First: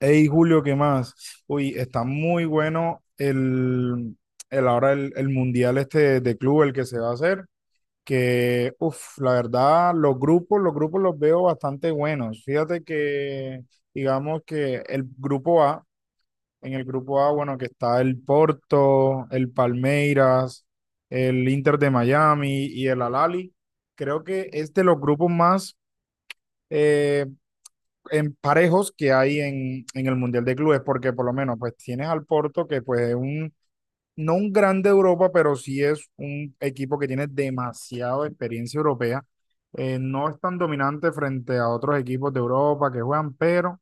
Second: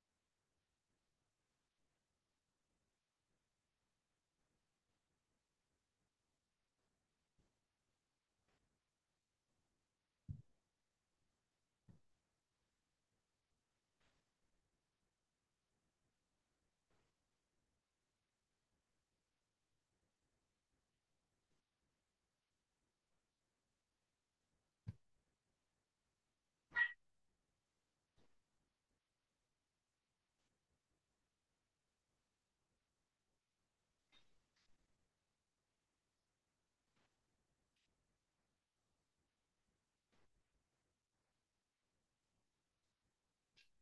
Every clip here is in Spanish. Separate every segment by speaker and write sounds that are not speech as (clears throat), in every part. Speaker 1: Hey Julio, ¿qué más? Uy, está muy bueno el mundial este de club, el que se va a hacer, que, uff, la verdad, los grupos los veo bastante buenos. Fíjate que, digamos que el grupo A, en el grupo A, bueno, que está el Porto, el Palmeiras, el Inter de Miami y el Al Ahly, creo que es de los grupos más... eh, en parejos que hay en el Mundial de Clubes, porque por lo menos pues tienes al Porto que pues es un, no un grande de Europa, pero sí es un equipo que tiene demasiada experiencia europea. No es tan dominante frente a otros equipos de Europa que juegan, pero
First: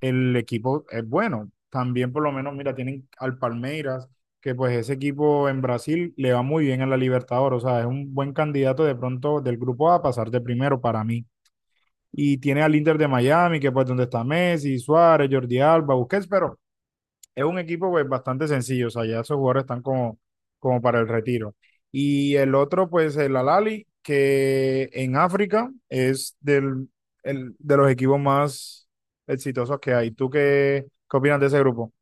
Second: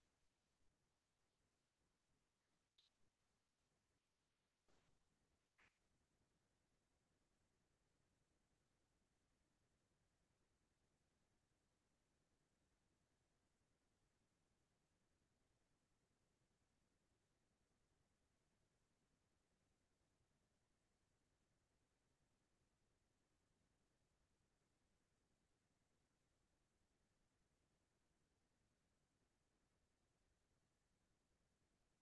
Speaker 1: el equipo es bueno. También por lo menos, mira, tienen al Palmeiras, que pues ese equipo en Brasil le va muy bien en la Libertadores, o sea, es un buen candidato de pronto del grupo A a pasar de primero para mí. Y tiene al Inter de Miami, que pues donde está Messi, Suárez, Jordi Alba, Busquets, pero es un equipo pues bastante sencillo, o sea, ya esos jugadores están como, como para el retiro. Y el otro pues el Alali, que en África es del, de los equipos más exitosos que hay. ¿Tú qué, qué opinas de ese grupo?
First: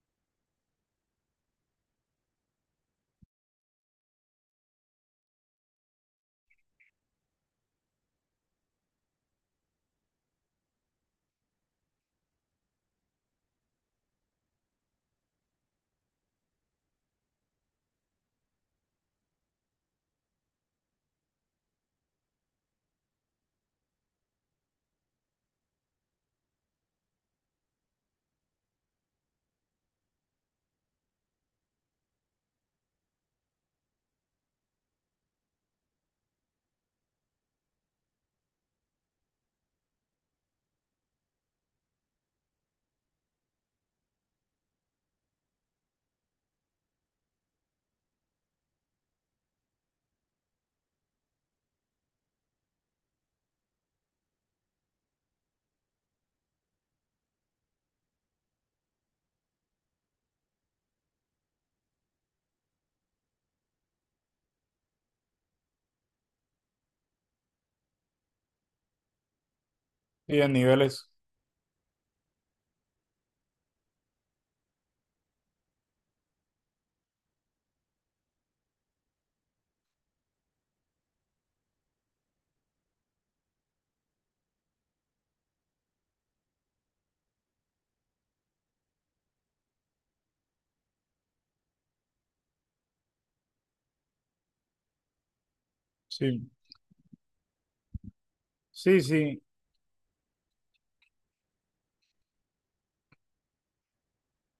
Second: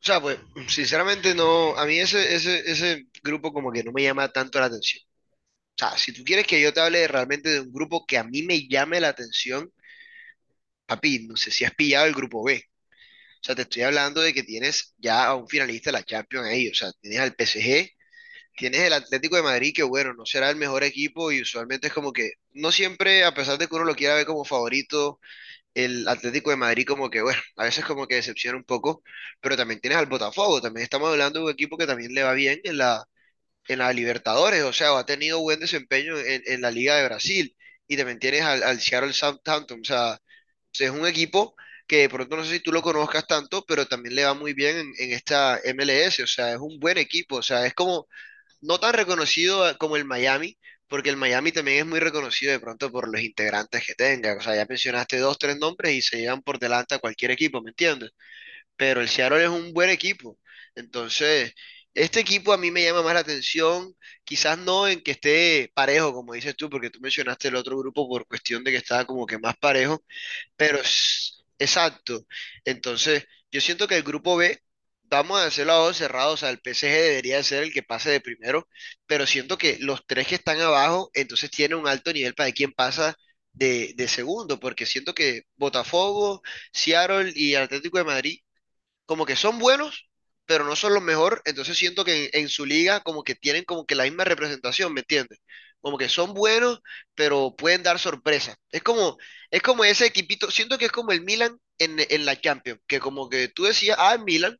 Speaker 2: O sea, pues, sinceramente no, a mí ese grupo como que no me llama tanto la atención. O sea, si tú quieres que yo te hable realmente de un grupo que a mí me llame la atención, papi, no sé si has pillado el grupo B. O sea, te estoy hablando de que tienes ya a un finalista de la Champions ahí. O sea, tienes al PSG, tienes el Atlético de Madrid, que bueno, no será el mejor equipo y usualmente es como que no siempre, a pesar de que uno lo quiera ver como favorito, el Atlético de Madrid como que, bueno, a veces como que decepciona un poco, pero también tienes al Botafogo, también estamos hablando de un equipo que también le va bien en la Libertadores, o sea, o ha tenido buen desempeño en la Liga de Brasil, y también tienes al Seattle Southampton, o sea, es un equipo que de pronto no sé si tú lo conozcas tanto, pero también le va muy bien en esta MLS, o sea, es un buen equipo, o sea, es como no tan reconocido como el Miami, porque el Miami también es muy reconocido de pronto por los integrantes que tenga. O sea, ya mencionaste dos, tres nombres y se llevan por delante a cualquier equipo, ¿me entiendes? Pero el Seattle es un buen equipo. Entonces, este equipo a mí me llama más la atención, quizás no en que esté parejo, como dices tú, porque tú mencionaste el otro grupo por cuestión de que estaba como que más parejo,
Speaker 1: Y en
Speaker 2: pero
Speaker 1: niveles,
Speaker 2: es exacto. Entonces, yo siento que el grupo B, vamos a hacer a dos cerrados, o sea, el PSG debería ser el que pase de primero, pero siento que los tres que están abajo, entonces tienen un alto nivel para quien pasa de segundo, porque siento que Botafogo, Seattle y Atlético de Madrid como que son buenos, pero no son los mejores, entonces siento que en su liga como que tienen como que la misma representación, ¿me entiendes? Como que son
Speaker 1: sí.
Speaker 2: buenos, pero pueden dar sorpresa.
Speaker 1: Sí, sí.
Speaker 2: Es como ese equipito, siento que es como el Milan en la Champions, que como que tú decías, ah, el Milan,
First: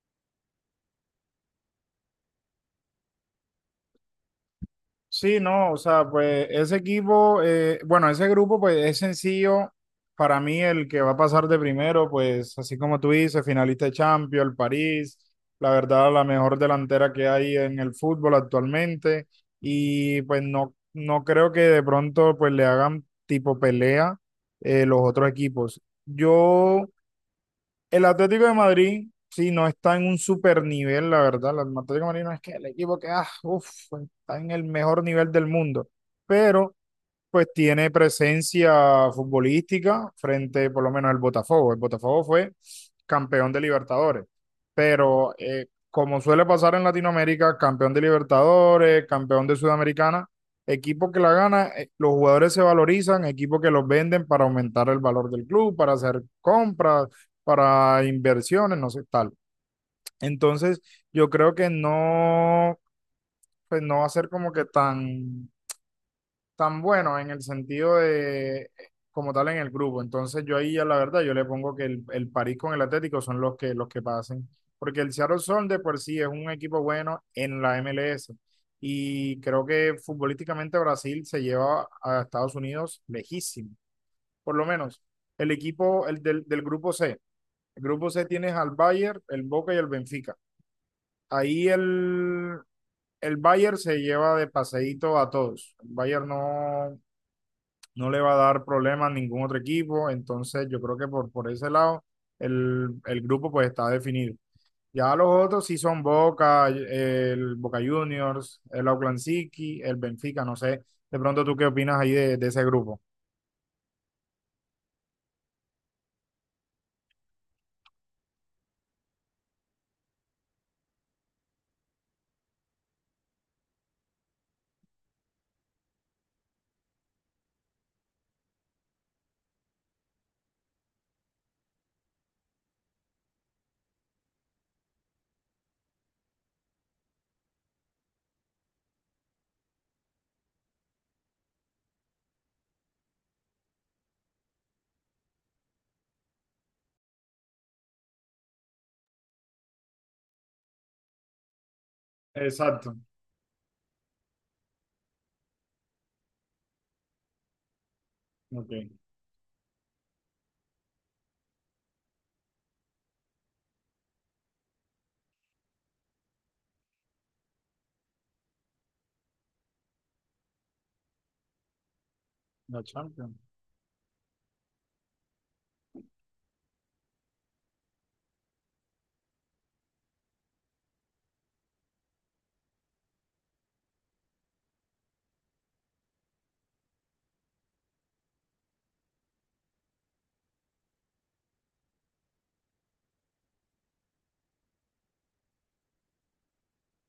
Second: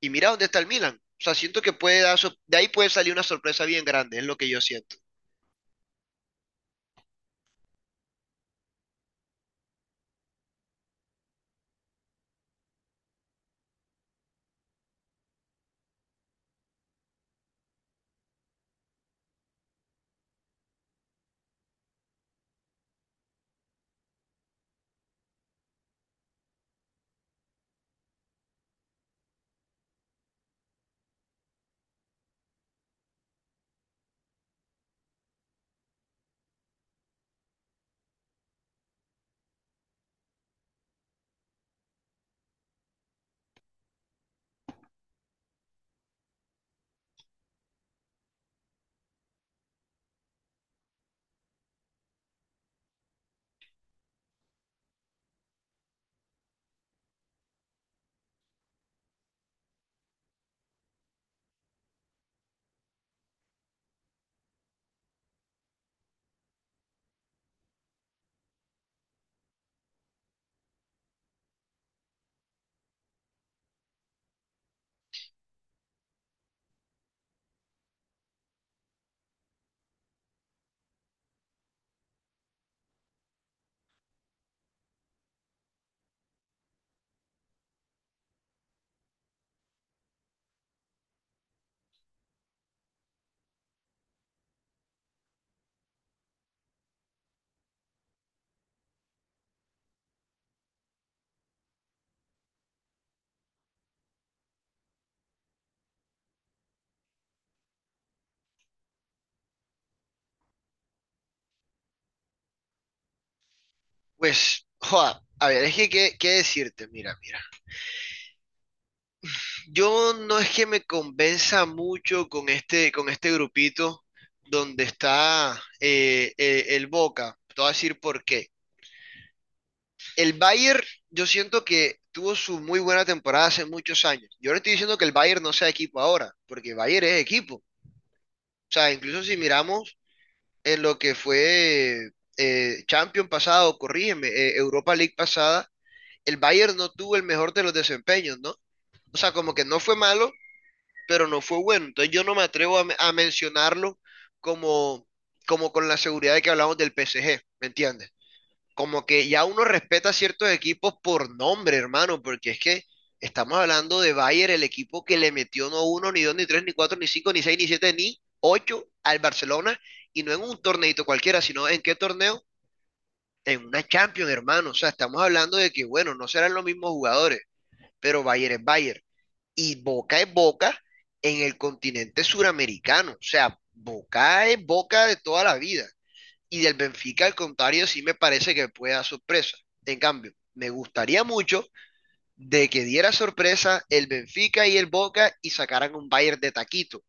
Speaker 2: y mira dónde está el Milan. O sea, siento que puede dar, de ahí puede salir una sorpresa bien grande, es lo que yo siento.
Speaker 1: Sí, no, o sea, pues ese equipo, bueno, ese grupo, pues es sencillo. Para mí, el que va a pasar de primero, pues así como tú dices, finalista de Champions, el París, la verdad, la mejor delantera que hay en el fútbol actualmente. Y pues no, no creo que de pronto pues le hagan tipo pelea los otros equipos. Yo el Atlético de Madrid, sí, no está en un super nivel, la verdad. El Atlético de Madrid no es que el equipo que, ah, uf, está en el mejor nivel del mundo. Pero pues tiene presencia futbolística frente por lo menos al Botafogo. El Botafogo fue campeón de Libertadores, pero como suele pasar en Latinoamérica, campeón de Libertadores, campeón de Sudamericana, equipo que la gana, los jugadores se valorizan, equipo que los venden para aumentar el valor del club, para hacer compras, para inversiones, no sé, tal. Entonces, yo creo que no, pues no va a ser como que tan bueno en el sentido de como tal en el grupo. Entonces yo ahí ya la verdad yo le pongo que el París con el Atlético son los que pasen, porque el Seattle Sound de por sí es un equipo bueno en la MLS y creo que futbolísticamente Brasil se lleva a Estados Unidos lejísimo. Por lo menos el equipo el del grupo C. El grupo C tienes al Bayern, el Boca y el Benfica. Ahí el Bayern se lleva de paseíto a todos. El Bayern no, no le va a dar problemas a ningún otro equipo, entonces yo creo que por ese lado el grupo pues está definido. Ya los otros sí son Boca, el Boca Juniors, el Auckland City, el Benfica, no sé, de pronto tú qué opinas ahí de ese grupo.
Speaker 2: Pues, joda, a ver, es que, ¿qué, qué decirte? Mira, mira. Yo no es que me convenza mucho con este grupito donde está el Boca. Te voy a decir por qué. El Bayern, yo siento que tuvo su muy buena temporada hace muchos años. Yo no estoy diciendo que el Bayern no sea equipo ahora, porque el Bayern es equipo. O sea, incluso si miramos en lo que fue Champions pasado, corrígeme, Europa League pasada, el Bayern no tuvo el mejor de los desempeños, ¿no? O sea, como que no fue malo, pero no fue bueno. Entonces yo no me atrevo a,
Speaker 1: Exacto.
Speaker 2: a mencionarlo como, como con la seguridad de que hablamos del PSG, ¿me entiendes?
Speaker 1: Ok.
Speaker 2: Como que ya uno respeta ciertos equipos por nombre, hermano, porque es que estamos hablando de Bayern, el equipo que le metió no uno, ni dos, ni tres, ni cuatro, ni cinco, ni seis, ni siete, ni ocho al Barcelona, y no en un torneito cualquiera, sino en qué torneo,
Speaker 1: La Champions.
Speaker 2: en una Champions, hermano. O sea, estamos hablando de que, bueno, no serán los mismos jugadores, pero Bayern es Bayern y Boca es Boca en el continente suramericano. O sea, Boca es Boca de toda la vida. Y del Benfica, al contrario, sí me parece que puede dar sorpresa. En cambio, me gustaría mucho de que diera sorpresa el Benfica y el Boca y sacaran un Bayern de taquito.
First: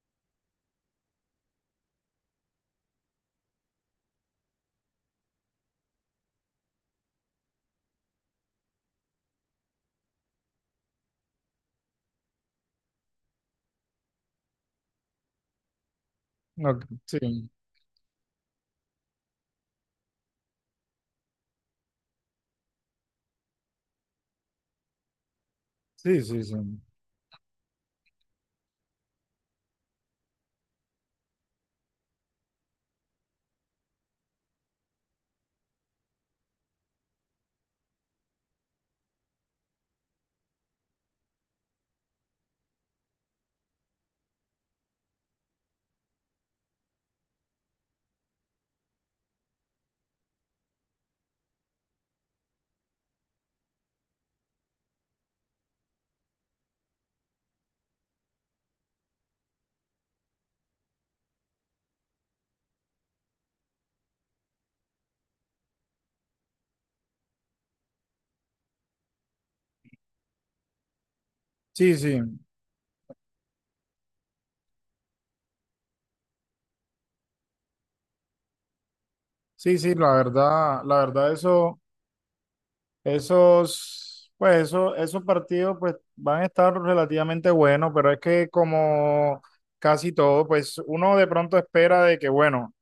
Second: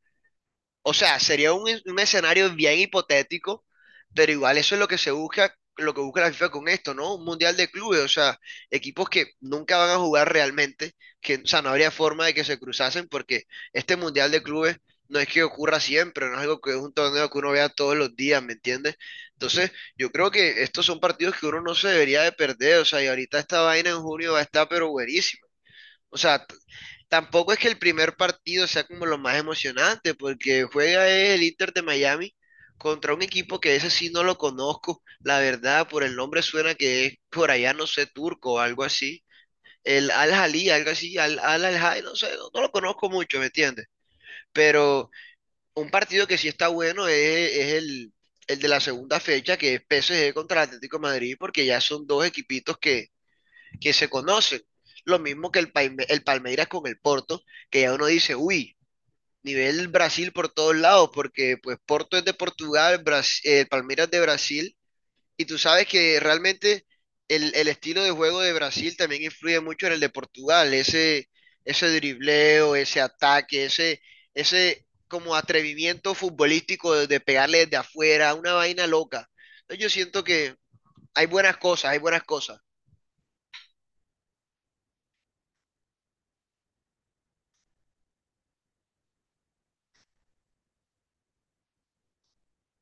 Speaker 2: O sea, sería un escenario bien hipotético, pero igual eso es lo que se busca, lo que busca la FIFA con esto, ¿no? Un mundial de clubes, o sea, equipos que nunca van a jugar realmente, que, o sea, no habría forma de que se cruzasen porque este mundial de clubes no es que ocurra siempre, no es algo que es
Speaker 1: Ok.
Speaker 2: un torneo que
Speaker 1: Sí,
Speaker 2: uno vea todos los días, ¿me entiendes? Entonces, yo creo que estos son partidos que uno no se debería de perder, o sea, y ahorita esta vaina en junio va a estar pero buenísima. O
Speaker 1: sí, sí,
Speaker 2: sea,
Speaker 1: sí.
Speaker 2: tampoco es que el primer partido sea como lo más emocionante, porque juega el Inter de Miami contra un equipo que ese sí no lo conozco. La verdad, por el nombre suena que es por allá, no sé, turco o algo así. El Al-Ahly, algo así, Al-Ahly, Al Al-Ahly, no sé, no, no lo conozco mucho, ¿me entiendes? Pero un partido que sí está bueno es el de la segunda fecha, que es PSG contra el Atlético de Madrid, porque ya son dos equipitos que se conocen. Lo mismo que el, el Palmeiras con el Porto, que ya uno dice, uy, nivel Brasil por todos lados, porque pues Porto es de Portugal, Palmeiras es de Brasil, y tú sabes que realmente el estilo de juego de Brasil también influye mucho en el de Portugal, ese
Speaker 1: Sí, sí.
Speaker 2: dribleo, ese ataque, ese como atrevimiento futbolístico de pegarle desde afuera, una vaina loca.
Speaker 1: Sí,
Speaker 2: Entonces, yo
Speaker 1: sí,
Speaker 2: siento que
Speaker 1: la
Speaker 2: hay
Speaker 1: verdad
Speaker 2: buenas
Speaker 1: eso.
Speaker 2: cosas, hay buenas cosas.
Speaker 1: Esos, pues eso, esos partidos pues van a estar relativamente buenos, pero es que como casi todo, pues uno de pronto espera de que, bueno,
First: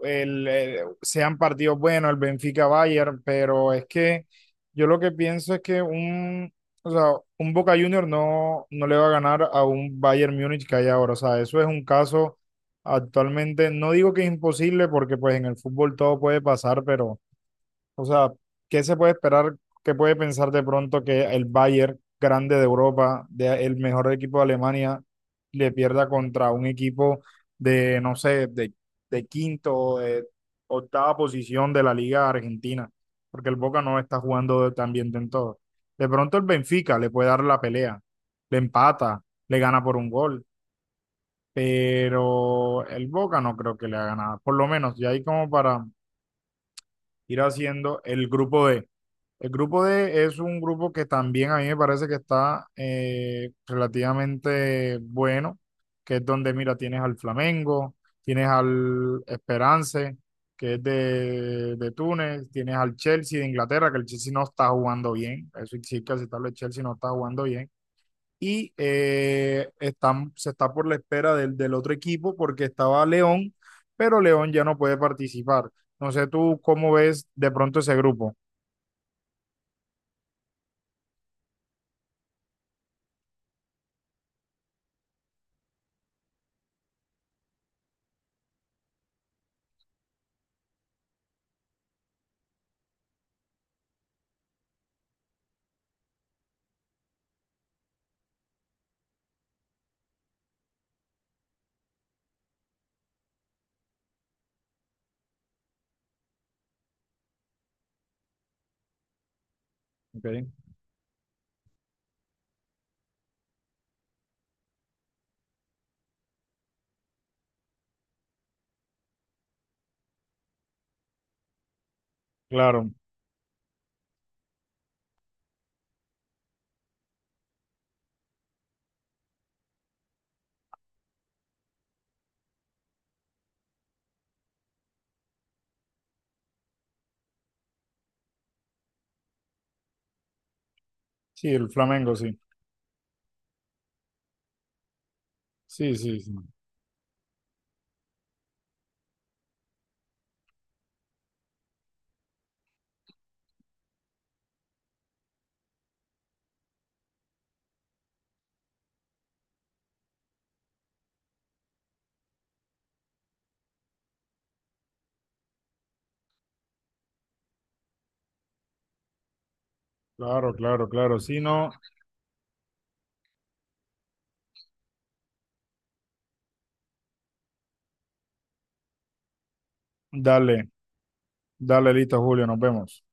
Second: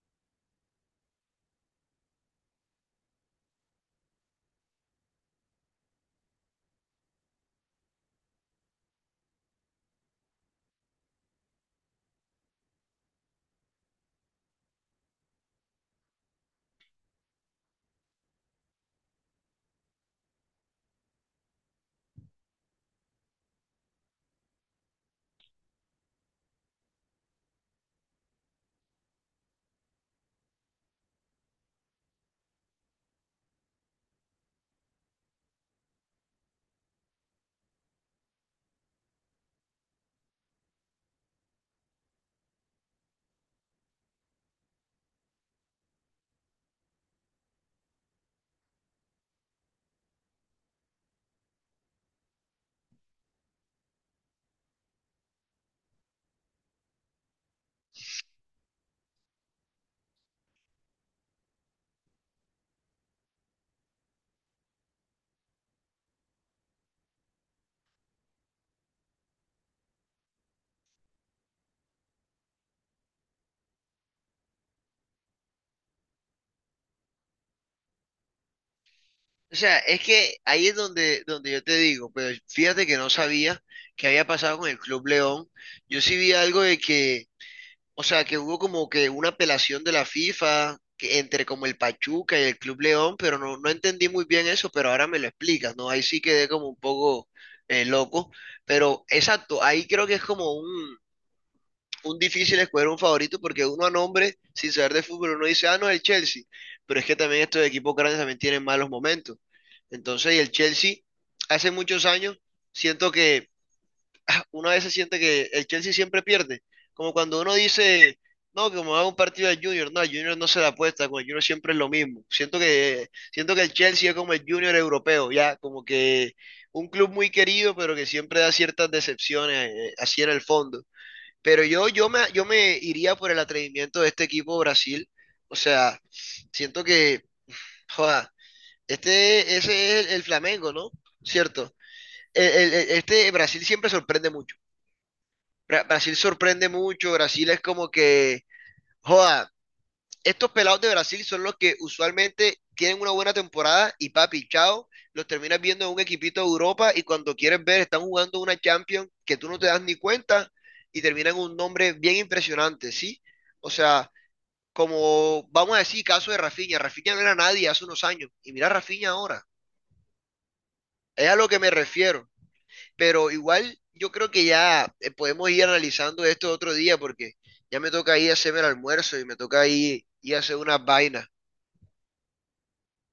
Speaker 1: sean partidos buenos, el Benfica-Bayern, pero es que yo lo que pienso es que un, o sea, un Boca Junior no, no le va a ganar a un Bayern Múnich que hay ahora, o sea, eso es un caso actualmente, no digo que es imposible porque pues en el fútbol todo puede pasar, pero o sea, ¿qué se puede esperar? ¿Qué puede pensar de pronto que el Bayern, grande de Europa, el mejor equipo de Alemania, le pierda contra un equipo de, no sé, de quinto o de octava posición de la Liga Argentina? Porque el Boca no está jugando tan bien de en todo. De pronto el Benfica le puede dar la pelea, le empata, le gana por un gol, pero el Boca no creo que le haga nada. Por lo menos, ya hay como para ir haciendo el grupo D. El grupo D es un grupo que también a mí me parece que está relativamente bueno, que es donde, mira, tienes al Flamengo, tienes al Esperance, que es de Túnez, tienes al Chelsea de Inglaterra, que el Chelsea no está jugando bien, eso sí hay que aceptarlo, el Chelsea no está jugando bien, y se está por la espera del otro equipo porque estaba León, pero León ya no puede participar. No sé tú cómo ves de pronto ese grupo.
Speaker 2: O sea, es que ahí es donde, donde yo te digo, pero fíjate que no sabía qué había pasado con el Club León. Yo sí vi algo de que, o sea, que hubo como que una apelación de la FIFA que entre como el Pachuca y el Club León, pero no, no entendí muy bien eso, pero ahora me lo explicas, ¿no? Ahí sí quedé como un poco loco, pero exacto, ahí creo que es como un difícil escoger un favorito porque uno a nombre, sin saber de fútbol, uno dice, ah, no, el Chelsea. Pero es que también estos equipos grandes también tienen malos momentos. Entonces, y el
Speaker 1: Ok.
Speaker 2: Chelsea, hace muchos años, siento que (clears throat) ah, uno a veces siente que el Chelsea siempre pierde. Como cuando uno dice, no, que como hago un partido de Junior, no, el Junior no se da apuesta, con el Junior siempre es lo mismo.
Speaker 1: Claro.
Speaker 2: Siento que el Chelsea es como el Junior europeo, ya, como que un club muy querido, pero que siempre da ciertas decepciones, así en el fondo. Pero yo, yo me iría por el atrevimiento de este equipo Brasil. O sea, siento que, joda, este, ese es el Flamengo, ¿no?
Speaker 1: Sí, el
Speaker 2: ¿Cierto?
Speaker 1: Flamengo, sí.
Speaker 2: Este Brasil siempre sorprende mucho.
Speaker 1: Sí,
Speaker 2: Brasil
Speaker 1: sí, sí.
Speaker 2: sorprende mucho, Brasil es como que, joda, estos pelados de Brasil son los que usualmente tienen una buena temporada y papi, chao, los terminas viendo en un equipito de Europa y cuando quieres ver están jugando una Champions que tú no te das ni cuenta y terminan un nombre bien impresionante, ¿sí? O sea, como vamos a decir, caso de Rafinha, Rafinha no era nadie hace unos años y mira a Rafinha ahora,
Speaker 1: Claro, claro, claro.
Speaker 2: es a
Speaker 1: Si
Speaker 2: lo que me
Speaker 1: no,
Speaker 2: refiero, pero igual yo creo que ya podemos ir analizando esto otro día porque ya me toca ir a hacerme el almuerzo y me toca ir, ir a hacer
Speaker 1: dale,
Speaker 2: unas vainas.
Speaker 1: dale listo, Julio, nos vemos.